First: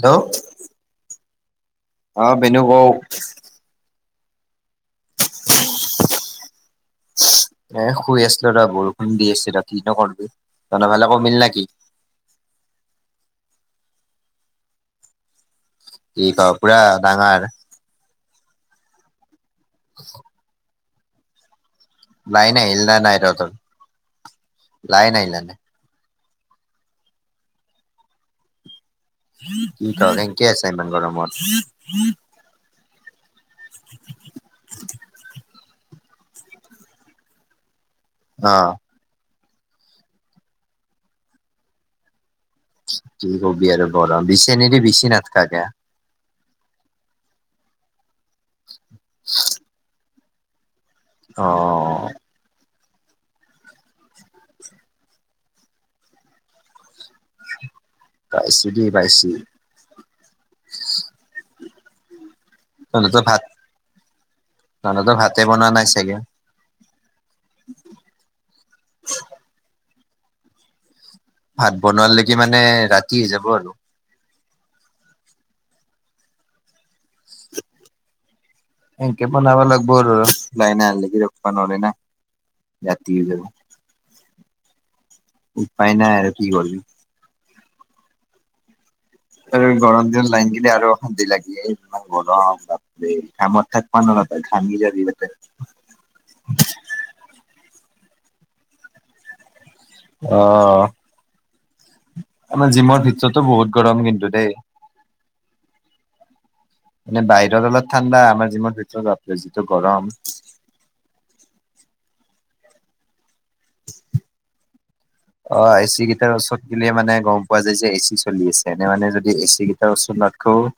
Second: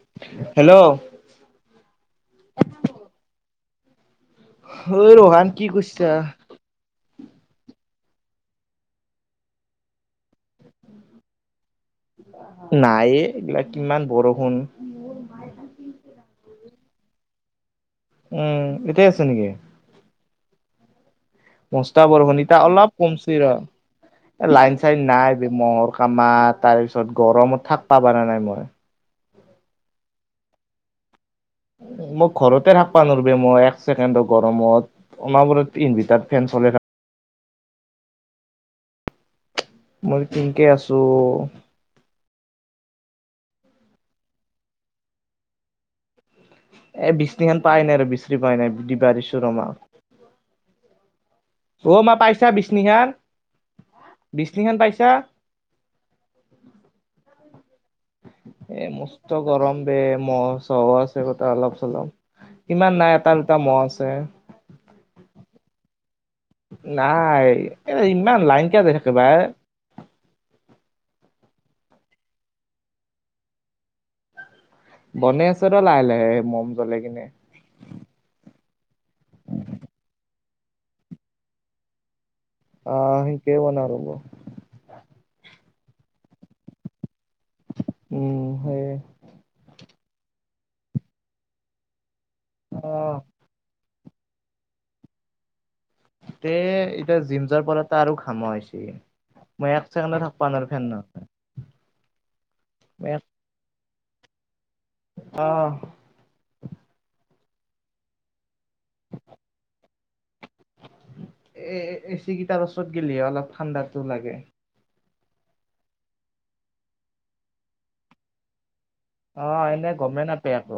Hello. Hello. অ', Ben [unintelligible] কওঁক ঐ ৰহান কি কৰিছা? এ শুই আছিলো ৰ', বৰষুণ দি আছিল ৰাতি কিনো কৰবি তহঁত ফালে কমিল নেকি? নাইয়ে এইবিলাক কিমান বৰষুণ কি ক পুৰা ডাঙৰ। উম, এতোই আছে নেকি? অ [unintelligible] মস্তা বৰষুণ লাইন এতা আহিল অলপ না নাই কমছে তহঁতৰ ৰ', এ লাইন চাইন নাই [unintelligible] কামা তাৰ পিছত গৰমত থাকবা পৰা নাই মই। কি ক কেনকে আছা ইমান গৰমত? মু [unintelligible] ঘৰতে থাকবা নোৱাৰোব মই এক ছেকেণ্ডো গৰমত অনবৰত ইনভাৰটাৰ ফেন চলে থাক অ'। মই কেনকে আছো। কি কবি আৰু গৰম, বিচিনি দি বিছি নাথকা কিয়? এ বিছিনিখন পাই নাই আৰু বিছৰি পাই নাই [unintelligible] বাঢ়িছো আমাৰ অ অ', মা পাইছা বিচনিখান বিচনিখান পাইছা। পাইছো উ [inaudible] এ দেই পাইছো মষ্ট গৰম বে, মহ চহো আছে কথা অলপ চলপ। ইমান নাই এটা দুটা মহ' আছে। [unintelligible] তো ভাতে বনোৱা নাই চাগে নাই এ ইমান লাইন কিয় যাই থাকে বাই। ভাত বনোৱালৈকে মানে ৰাতি হৈ যাব আৰু। বনে আছে ৰ' লাহে লাহে মম জ্বলাই কিনে। সেনকে বনাব লাগিব আৰু, লাইনে অহালেকি ৰখবা নৰি না। ৰাতি আহ হৈ যাব সেনেকে বনাও ৰ'ব উপায় নাই আৰু কি কৰবি। উম, সেই। আৰু গৰম দিন লাইন কিটা আৰু অশান্তি লাগি গৰম অ কামত থাক প খানগী [unintelligible] জ আি এ এতিয়া জিম যোৱা পৰা টা আৰু ঘাম আহছে, মই এক ছেকেণ্ডো অ থাকবা নোৰো ফেন ন আমাৰ জিমৰ ভিতৰতো বহুত গৰম কিন্তু দেই। অ'। মানে বাহিৰত অলপ ঠাণ্ডা আমাৰ জিমৰ ভিতৰত বাপৰে যিটো গৰম। এ এ চি কেইটাৰ ওচৰত গেলহে অলপ ঠাণ্ডাতটো লাগে। অ'। এচি কেইটাৰ ওচৰত গিলে মানে গম পোৱা যায় যে এ চি চলি আছে এনে মানে যদি এই অ এ চি এনে গীটাৰ উচৰত গমেই নাপায় নাথকো আকৌ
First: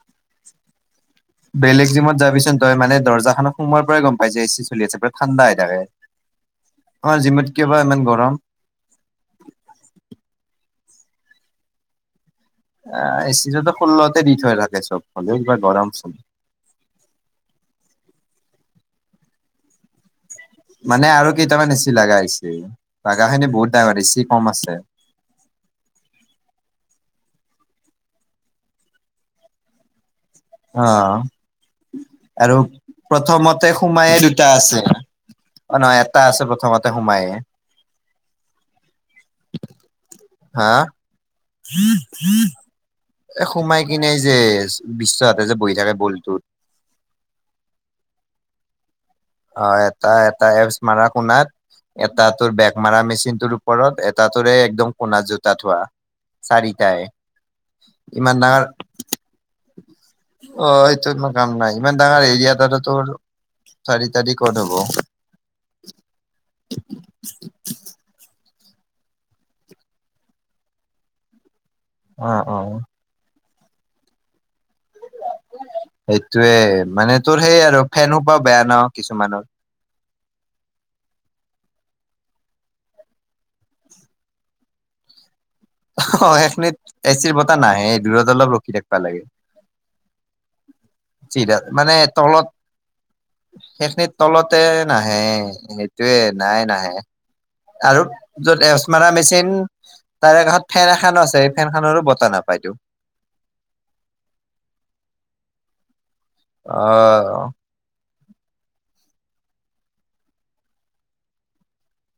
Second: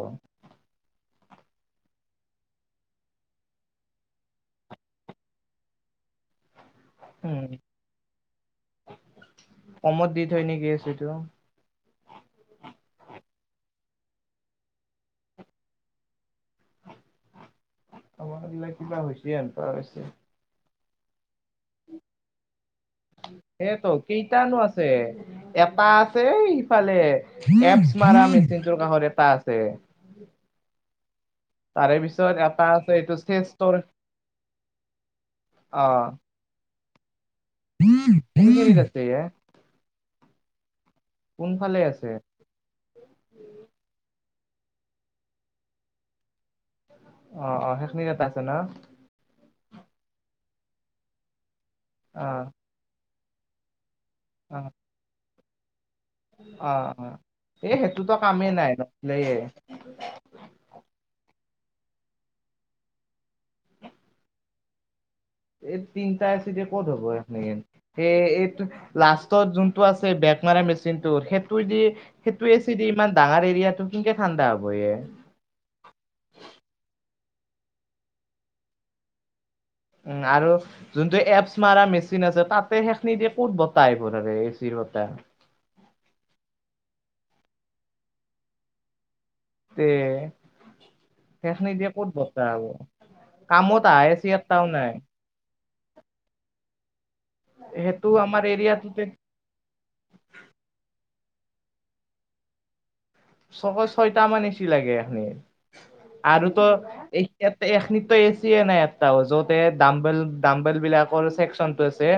বেলেগ জিমত যাবিচোন তই মানে দৰ্জাখন সোমাৰ পৰাই গম পাই যে এ চি চলি আছে পুৰা ঠাণ্ডা হৈ থাকে। [inaudible] অমাৰ উম জিমত কিবা ইমান গৰম। কমত দি থয় নেকি এচিটো। এ এচি টোতো ষোল্লতে দি থৈ থাকে চব ফালে, হ'লেও বা গৰম চল- আমাৰ এইবিলাক কিবা হৈছে, এনকা হৈছে। মানে আৰু কেইটামান এচি লগা হৈছে, লগা খিনি বহুত সেইটো ডাঙৰ বেছি কম কেইটানো আছে। এটা আছে ইফালে, কেপচ মাৰা মেচিনটোৰ কাষত এটা আছে। অ', তাৰে পিছত আৰু এটা আছে এইটো প্ৰথমতে চেষ্টৰ সোমায়ে দুটা আছে, অ', নহয় এটা আছে প্ৰথমতে। সোমায়ে। কোনখিনিত আছে এ। হা। কোনফালে আছে এ সোমাই কিনে যে বিশ্বহতে যে বহি থাকে গোলিটোত। অ', অ', সেইখিনিট এটা আছে ন। অ', এটা এটা এপচ মাৰা কোনাত, অ এটা তোৰ বেগ মাৰা মেচিনটোত- ওপৰত। এটাটোৰ অ একদম কোণাত জোতা থোৱা। অ', চাৰিটাই অ', এই সেইটোতো ইমান কামেই ডাঙৰ নাই নচলেই। অ', এইটো ইমান কাম নাই। ইমান ডাঙৰ এৰিয়া তোতে টোৰ। চাৰিটা দি ক'ত হ'ব। এই তিনটা এচিদি ক'ত হ'ব এইখিনিত। সেই, এইটো লাষ্টত যোনটো আছে বেক মাৰা মেচিনটো, সেইটো দি- অ সেইটো অ এচিদি ইমান ডাঙৰ এৰিয়াটো কেনকে ঠাণ্ডা হ'বয়ে। সেইটোয়ে, মানে তোৰ সেই আৰু ফেন সোপা বেয়া ন কিছুমানৰ। উম্ আৰু- যোনটো এপছ মাৰা মেচিন আছে, তাতে সেইখিনি দিয়ে ক'ত বতাহ আহিব তাতে, এইবোৰ আৰু এচিৰ বতাহ। অ', সেইখিনিত এচিৰ বতাহ নাহে, দূৰত অলপ ৰখি থাকিব লাগে। তে, চিধা সেইখিনি দিয়ে মানে ক'ত তলত বতাহ হ'ব। সেইখিনিত তলতে নাহে, সেইটোয়ে নাই নাহে। আৰু সেইটো আমাৰ য'ত এপচ এৰিয়াটোতে মাৰা মেচিন- তাৰে কাষত ফেন এখনো আছে, সেই ফেন খনৰো বতাহ নাপাইতো। ছশ ছয়টা মান এছি লাগে এইখিনিত, আৰুতো অ এইতাত- এখিনিতো এচিয়ে নাই এটাও, য'তে দাম্বেল, দাম্বেল বিলাকৰ ছেকচন টো আছে।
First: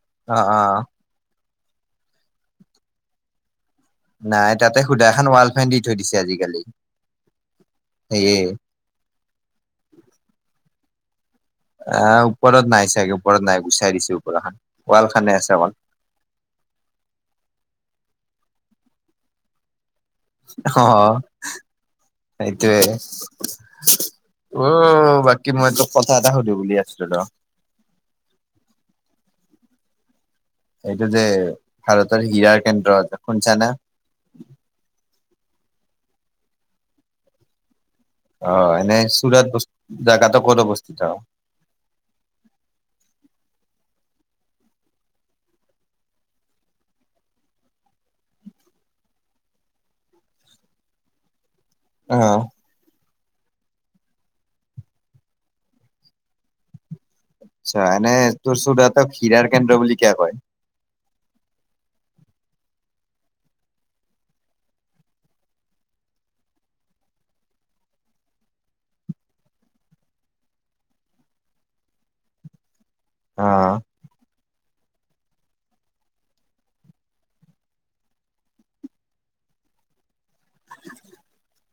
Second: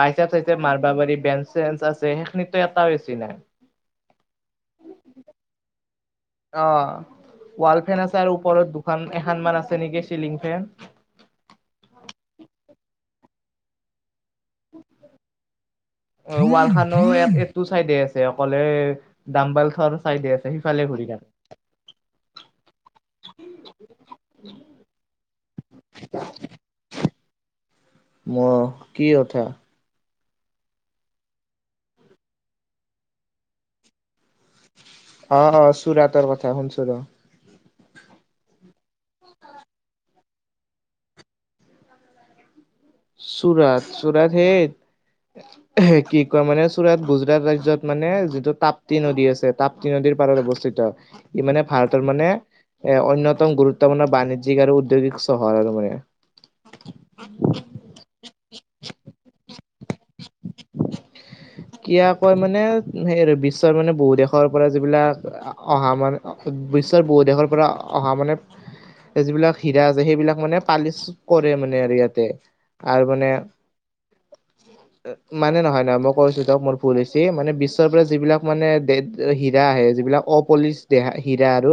বাইচা অ চাইছা অ মাৰিবা পাৰি, বেঞ্চ চেঞ্চ আছে। সেইখিনিতো এটাও এচি নাই। নাই, তাতে সুদা এখন ৱাল ফেন দি থৈ দিছে আজি। অ', ৱাল ফেন আছে আৰু ওপৰত দুখন এখন মান আছে নেকি চিলিং ফেন। আহ্, ওপৰত নাই চাগে। ওপৰত নাই গুচাই দিছে, ওপৰখন ৱাল খনে আছে অল- ৱালখনো এইটো চাইডে আছে, অকলে দাম্বাল খন। চাইদে আছে, সিফালে ঘূৰি যায়। সেইতোৱে। উম্, বাকী মই তোক কথা এটা সুধো বুলি আছিলোঁ ৰ। মোক, কি কথা? এইটো যে ভাৰতৰ ইয়াৰ কেন্দ্ৰ আছে, শুন চানা। অ', অ', চুৰাতৰ কথা শুনছো ৰ। অ', এনেই চুৰাত জাগাটো ক'ত অৱস্থিত। চুৰাত, চুৰাত হে- কি কয় মানে, চুৰাট গুজৰাট ৰাজ্যত মানে যিটো তাপ্তি নদী আছে। তাপ- তাপ্তিনদীৰ পাৰত অৱস্থিত। ই মানে ভাৰতৰ মানে- এক অণ্যতম গুৰুত্বপূৰ্ণ বাণিজ্যিক আৰু উদ্যোগিক চহৰ আৰু মানে। আচ্ছা, এনে তোৰ চুৰাতক খীৰাৰ কেন্দ্ৰ বুলি কিয় কয়? কিয় কয় মানে, সেই বিশ্বৰ মানে বহু দেশৰ পৰা যিবিলাক অহা মান- বিশ্বৰ বহু দেশৰ পৰা অহা মানে, যিবিলাক হীৰা আছে সেইবিলাক মানে পালিচ কৰে মানে আৰু ইয়াতে। আৰু মানে। অ মানে নহয়-নহয় মই কৈ আছোঁ। দিয়ক মোৰ ভুল হৈছে, মানে বিশ্বৰ পৰা যিবিলাক মানে হীৰা আহে যিবিলাক অ পলিচ দেহা হিৰা আৰু।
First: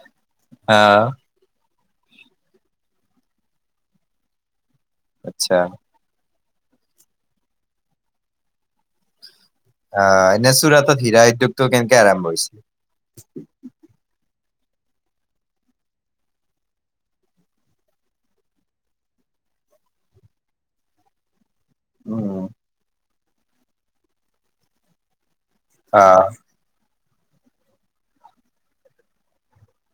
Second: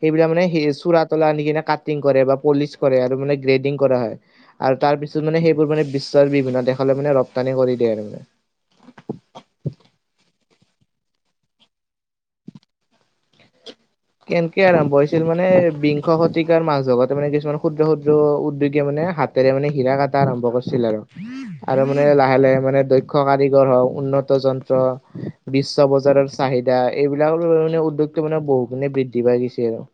সেইবিলাক মানে সি আহ চূৰাতলৈ আনি কিনে কা কাতিং কৰে বা পলিচ কৰে আৰু মানে গ্ৰেডিং কৰে আৰু তাৰপিছত মানে আচ্ছা সেইবোৰ মানে বিশ্ব বিভিন্ন দেশলৈ মানে ৰপ্তানি কৰি দিয়ে আৰু মানে। অহ, এনে চুৰাতত হীৰা উদ্যোগটো কেনেকে আৰম্ভ হৈছিল? কেনেকে আৰম্ভ হৈছিল মানে, বিংশ শতিকাৰ মাজ ভাগতে মানে কিছুমান ক্ষুদ্ৰ-ক্ষুদ্ৰ উদ্যোগে মানে হাত হাতেৰে মানে হিৰা কাটা আৰম্ভ কৰিছিল আৰু। আৰু মানে উম লাহে-লাহে মানে দক্ষ কাৰিগৰ হওঁক, উন্নত যন্ত্ৰ বিশ্ব অ বজাৰৰ চাহিদা, এইবিলাক [unintelligible] উদ্যোগটো মানে বহু গুণে বৃদ্ধি পাই গৈছি আৰু।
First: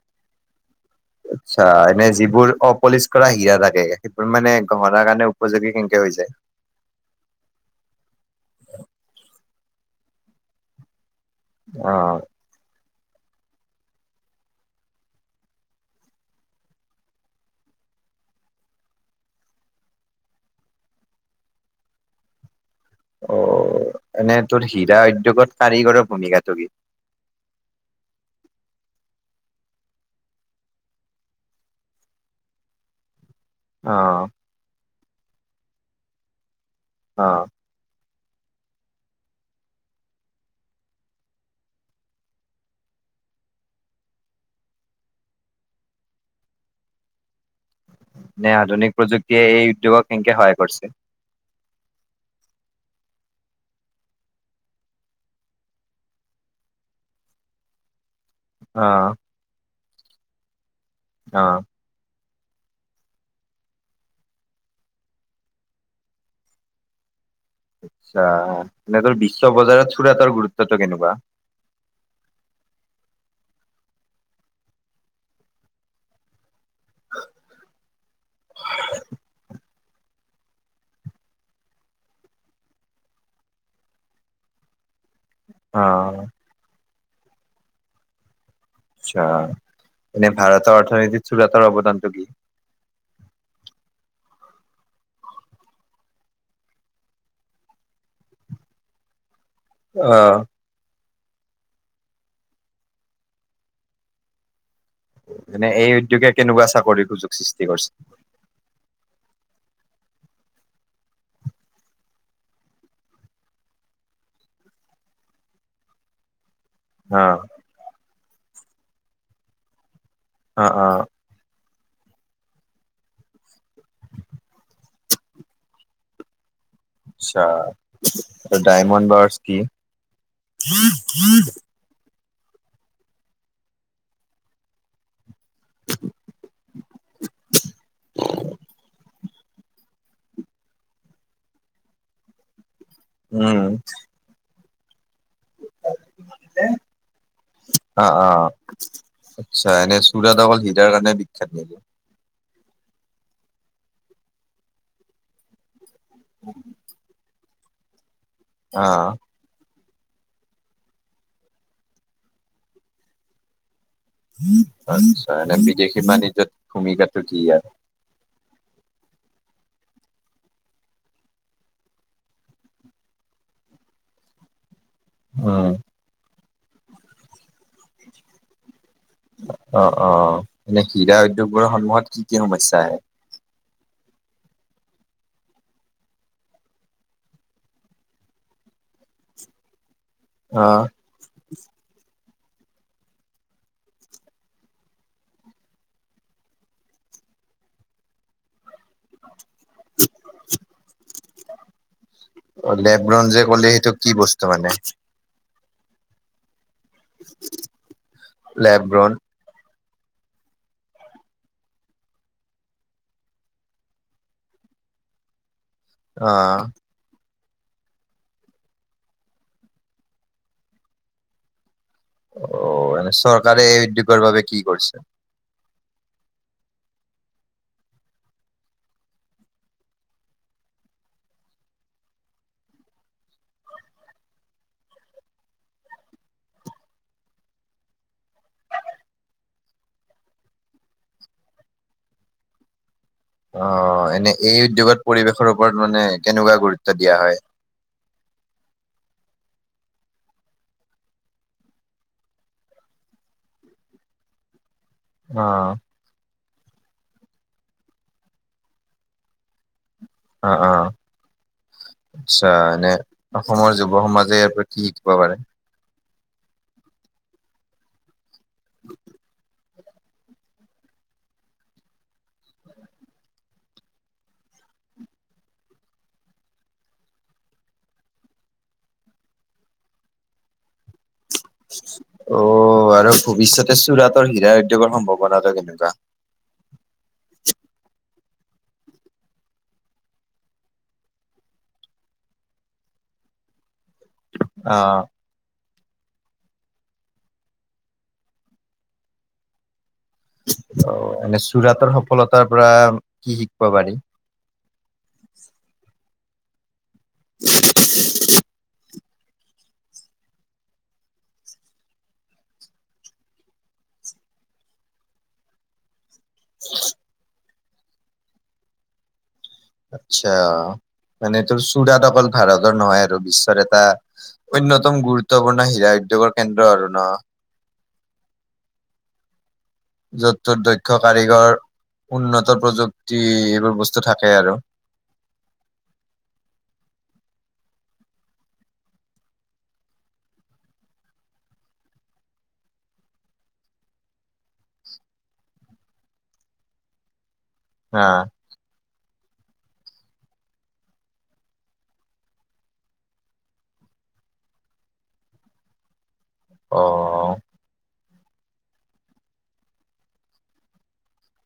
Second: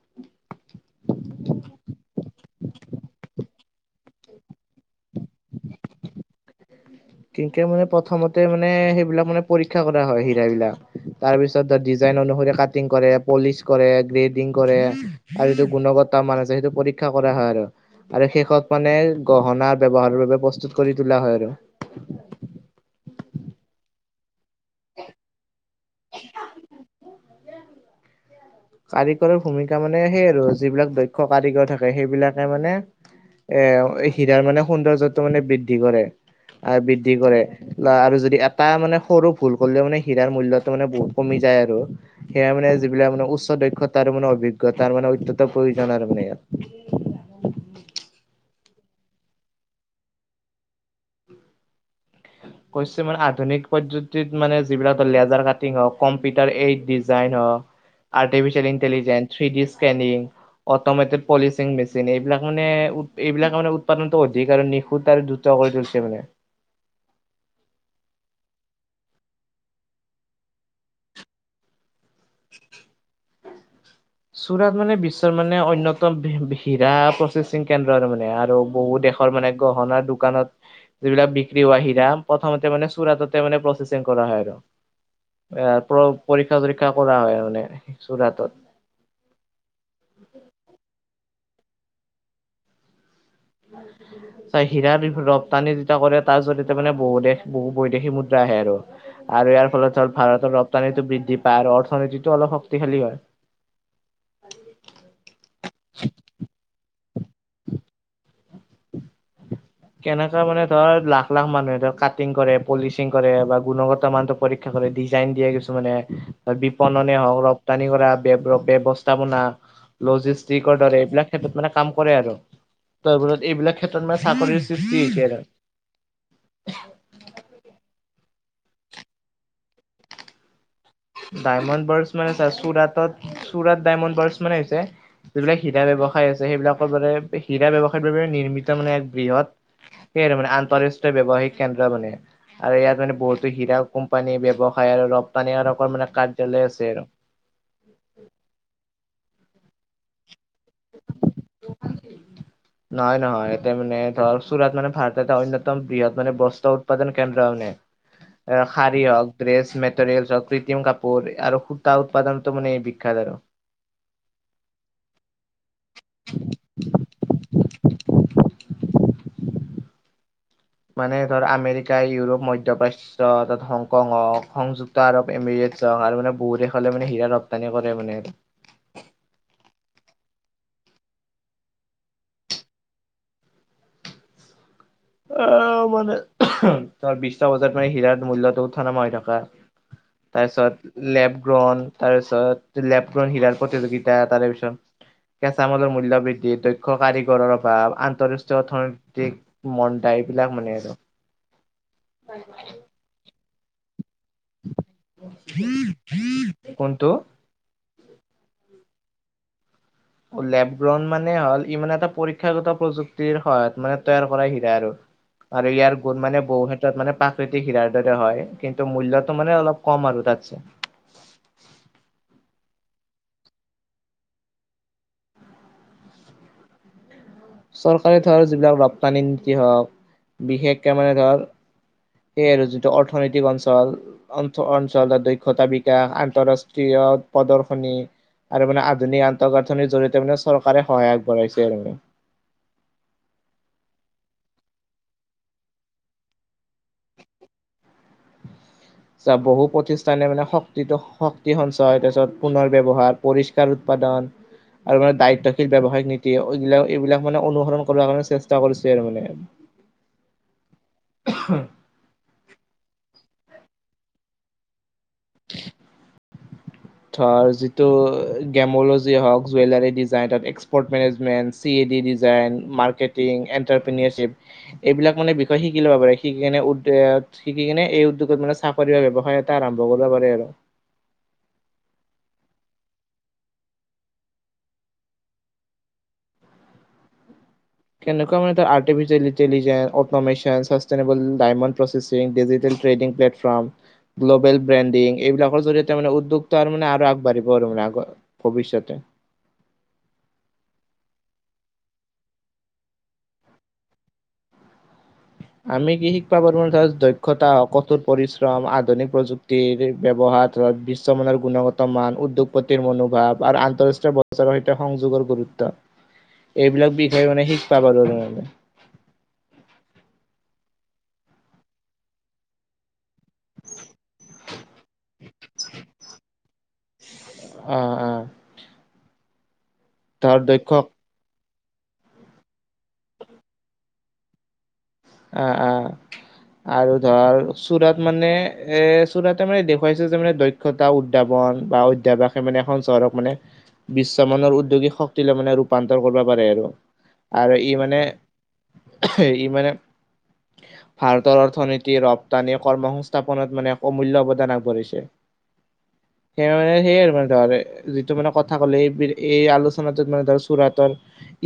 আচ্ছা, এনেই যিবোৰ অপলিচ কৰা হীৰা থাকে, সেইবোৰ মানে গহনাৰ কাৰণে উপযোগী কেনেকে হৈ যায়? কেনকে মানে প্ৰথমতে মানে সেইবিলাক মানে পৰীক্ষা কৰা হয় হীৰাবিলাক। তাৰপিছত ধৰ অ ডিজাইন অনুসৰি কাটিং কৰে, পলিচ কৰে, গ্ৰেডিং কৰে। আৰু যিটো গুণগত মান আছে, সেইটো পৰীক্ষা কৰা হয় আৰু। আৰু শেষত মানে গহনাৰ ব্যৱহাৰৰ বাবে প্ৰস্তুত কৰি তোলা হয় আৰু। অহ, এনেই তোৰ হীৰা উদ্যোগত কাৰিগৰৰ ভূমিকাটো কি? [unintelligible] কাৰিকৰৰ ভূমিকা মানে সেই আৰু যিবিলাক দক্ষ কাৰিকৰ থাকে, সেইবিলাকে মানে এ অ হিৰাৰ মানে সৌন্দৰ্যটো মানে বৃদ্ধি কৰে অহ, বৃদ্ধি অ কৰে। লা আৰু যদি এটা মানে সৰু ভুল কৰিলেও মানে হিৰাৰ মূল্যটো মানে বহুত কমি যায় আৰু। সেয়া মানে যিবিলাক মানে উচ্চ দক্ষতাৰ মানে, অভিজ্ঞতাৰ মানে, অত্যন্ত প্ৰয়োজন আৰু মানে ইয়াত। মানে আধুনিক প্ৰযুক্তিয়ে এই উদ্যোগক কেনকে সহায় কৰিছে? কৈছে মানে আধুনিক পদ্ধতিত মানে যিবিলাক লেজাৰ কাটিং হওঁক, কম্পিউটাৰ এইট ডিজাইন হওঁক। আৰ্তিফিছেল অ', ইন্টেলিজেন্ট, থ্ৰিদি স্কেনিং, অট'মেটেড অ'। পলিছিং মে এইবিলাক মানে, উ এইবিলাক মান উৎপাদনতো অধিক আৰু নিখুত আৰু দ্ৰুত কৰি তুলিছে মানে। আচ্ছা, মিনে তোৰ বিশ্ব বজাৰত চুৰাতৰ গুৰুত্বটো কেনেকুৱা? [unintelligible] চুৰাত মানে বিশ্বৰ মানে অন্যতম বি-বি হিৰা প্ৰচেচিং কেন্দ্ৰ আৰু মানে, আৰু বহু দেশৰ মানে গহনা দোকানত যিবিলাক বিক্ৰী হোৱা হীৰা, প্ৰথমতে মানে চুৰাততে মানে প্ৰচেচিং কৰা হয় আৰু। এ, অ'। প্ৰ-পৰীক্ষা চৰীক্ষা কৰা হয় মানে, চুৰাটত। আচ্ছা, এনেই ভাৰতৰ অৰ্থনীতিত চুৰাটৰ অৱদানটো কি? [inaudible] হীৰাৰ ৰপ্তানি যেতিয়া কৰে, তাৰ জৰিয়তে মানে বহু দেশ, বহু বৈদেশী মুদ্ৰা আহে আৰু। আৰু ইয়াৰ ফলত ধৰ অ'। ভাৰতৰ ৰপ্তানিটো বৃদ্ধি পায়, আৰু অৰ্থনীতিটো অলপ শক্তিশালী হয়। [unintelligible] মানে এই উদ্যোগে কেনেকুৱা চাকৰিৰ সুযোগ সৃষ্টি কৰিছে? কেনেকা মানে ধৰ লাখ-লাখ মানুহে ধৰ কাটিং কৰে, পলিচিং কৰে, বা গুণগত মানটো পৰীক্ষা কৰে, ডিজাইন দিয়ে কিছুমানে। বিপণনে অ', হওঁক, ৰপ্তানি কৰা, ব্যৱ-ব্যৱস্থাপনা, অ', লজিষ্টিকৰ দৰে অ'। এইবিলাক ক্ষেত্ৰত মানে কাম কৰে আৰু, ত' এইবোৰত এইবিলাক ক্ষেত্ৰত মানে চাকৰিৰ সৃষ্টি হৈছে আৰু। আচ্ছা, দা ডায়মণ্ড বাৰছ কি? ডায়মণ্ড বাৰছ মানে চা চুৰাটত, চুৰাট ডায়মণ্ড বাৰচ মানে হৈছে যিবিলাক হীৰা ব্যয়ৱসায় আছে, সেইবিলাকৰ বাবে হীৰা ব্যয়ৱসায়ৰ বাবে নিৰ্মিত মানে এক বৃহৎ সেই আৰু মানে আন্তঃৰাষ্ট্ৰীয় ব্যয়ৱসায়িক কেন্দ্ৰ মানে, আৰু ইয়াত মানে বহুতো উম, হীৰা কোম্পানী, ব্যৱসায় আৰু ৰপ্তানি, এনেকুৱা মানে কাৰ্যালয় আছে আৰু। অহ', অহ', অহ'। আচ্ছা এনেই চুৰাট অকল হীৰাৰ কাৰণে বিখ্যাত নেকি? নহয়-নহয়, এতে মানে ধৰ চুৰাত মানে ভাৰতৰ এটা অন্যতম বৃহৎ মানে বস্ত্ৰ উৎপাদন। কেন্দ্ৰ মানে, শাৰী অ', হওঁক ড্ৰেছ মেটেিয়েলচ হওঁক, কৃত্ৰিম কাপোৰ, আৰু সূতা উৎপাদনটো মানে বিখ্যাত আৰু আটচ্ছা, এনে বিদেশী বাণিজ্যত ভূমিকাটো কি ইয়াৰ? মানে ধৰ আমেৰিকা, ইউৰোপ, মধ্যপ্ৰাচ্য, ধৰ হংকং হওক, সংযুক ক্ত আৰব উম, এমিৰেটছ হওক, আৰু মানে বহু দেশলে মানে হীৰা ৰপ্তানি কৰে মানে অ', অ', এনে হীৰা উদ্যোগবোৰৰ সন্মুখত কি কি সমস্যা আহে? আহ মানে তাৰ বিশটা বজাত মানে হিৰাৰ মূল্য়টো উঠা নমা হৈ থকে। অ' তাৰপিছত লেপ গ্ৰণ তাৰপিছত লেপ গ্ৰন হিৰাৰ প্ৰতিযোগিতা তাৰেপিছত কেঁচা মালৰ মূল্য বৃদ্ধি দক্ষ কাৰীগৰৰ মন দাইবলাক মানে আৰু লেবগ্ৰঞ্জে কলে সেইটো কি বস্তু মানে? কোনটো লেব্ৰন লেপগ্ৰউণ্ড মানে হ'ল ইানে এটা পৰীক্ষাগত প্ৰযুক্তিৰ সহায়ত মানে তৈয়াৰ কৰা হিৰা আৰু। আৰু ইয়াৰ গুন মানে বহু অ' ক্ষেত্ৰত মানে প্ৰাকৃতিক হিৰাৰ দৰে হয় কিন্তু মূল্যতটো মানে অলপ কম আৰু তাতছে। অ' এনে চৰকাৰে এই উদ্যোগৰ বাবে কি কৰিছে। চৰকাৰে ধৰ যিবিলাক ৰপ্তানি নীতি হওক বিশেষকে মানে ধৰ সেই আৰু যোনটো অৰ্থনৈতিক অঞ্চল অঞ্চ অঞ্চলৰ দক্ষতা বিকাশ আন্তঃৰাষ্ট্ৰীয় প্ৰদৰ্শনী আৰু মানে আধুনিক আন্তঃগাঁথনিৰ জৰিয়তে মানে চৰকাৰে সহায় আগবঢ়াইছে আৰু মানে অ' এনে এই উদ্যোগত পৰিৱেশৰ ওপৰত মানে কেনেকুৱা গুৰুত্ব দিয়া হয়। বহু প্ৰতিষ্ঠানে মানে শক্তিটো শক্তি সঞ্চয় তাৰ পিছত পুনৰ ব্যৱহাৰ পৰিষ্কাৰ উৎপাদন আৰু মানে দায়িত্বশীল অ' ব্যৱসায়িক নি এ এইবিলাক এইবিলাক মানে অনুসৰণ কৰাৰ কাৰণে চেষ্টা কৰিছে আৰু মানে। অ', 'অ' আচ্ছা এনে অসমৰ যুৱ সমাজে ইয়াৰ পৰা কি শিকিব পাৰে। ধৰ যিটো গেম'লজি হওক জুৱেলাৰী যায়তাপ export management C A D design marketing entrepreneurship এইবিলাক মানে বিষয়ে শিকি ল'ব পাৰে শিকি কিনে শিকি কিনে এই উদ্যোগত মানে চাকৰি ব্যৱসায় এটা আৰম্ভ কৰিব পাৰে আৰু। অ' আৰু ভৱিষ্যতে চুৰাটৰ হীৰা উদ্যগৰ সম্ভাৱনাটো কেনেকুৱা। কেনেকুৱা মান তাৰ artificial intelligence automation sustainable diamond processing digital টেডিং platform from global O branding এইবিলাকৰ জৰিয়তে মানে উদ্যোগটো আৰু মানে আৰু আগবাঢ়িব আৰু মানে আগ ভৱিষ্যতে। অ' এনে চুৰাতৰ সফলতাৰ পৰা কি শিকিব পাৰি। আমি কি শিকবৰ পাৰো তাৰ দক্ষতা কঠোৰ পৰিশ্ৰম আধুনিক প্ৰযুক্তি ব্যৱহাৰ বিশ্বমানৰ গুণগত মান উদ্যোগপতিৰ মনোভাৱ আৰু আন্তঃৰাষ্ট্ৰীয় চৰ সৈতে সংযোগৰ গুৰুত্ব এইবিলাক বিষয়ে মানে শিকবৰ পাৰু আৰু আচ্ছা মানে তোৰ চুৰাত অকল ভাৰতৰ নহয় আৰু আৰু বিশ্বত এটা অন্যতম গুৰুত্বপূৰ্ণ হীৰা উদ্ৰোগৰ কেন্দ্ৰ আৰু ন। অ' অ'। য'ত ত'ত দক্ষ কাৰগৰ উন্নত প্ৰযুক্তি এইবোৰ বস্তু থাকে আৰু অ' অ' আৰু ধৰ চুৰাত মানে এ চূৰাতে মানে দেখুৱাইছে যে মানে দক্ষ দক্ষতা উদ্ৰাপন বা অধ্যয়ভাসে মানে এখন চহৰক মানে বিশ্বমানানৰ উদ্যোগিক শক্তিলে মানে ৰূপান্তৰ কৰিব পাৰে আৰু আৰু। ই মানে হা ই মানে ভাৰতৰ অৰ্থনীতি ৰপ্তানি কৰ্মসংস্থাপনত মানে অমূল্য অৱদান আগবঢ়াইছে। সেই মানে সেই মান অ যিটো মানে কথা ক'লে এই এই আলোচনাটোত মানে ধৰ চুৰাতৰ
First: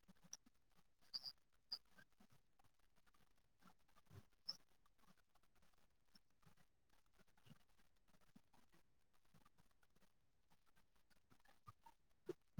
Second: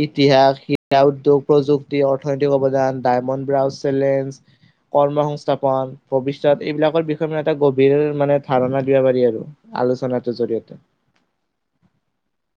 ইতিহাস শিক্ষা উদ্যোগ প্ৰযুক্তি অৰ্থনৈতিক অৱদান ডায়মণ্ড ব্ৰাউজ চেলেঞ্জ কৰ্ম সংস্থাপন ভৱিষ্যত এইবিলাকৰ বিষয়ে মানে এটা গভীৰ মানে ধাৰণা দিবা পাৰি আৰু। আলোচনাটোৰ জৰিয়তে।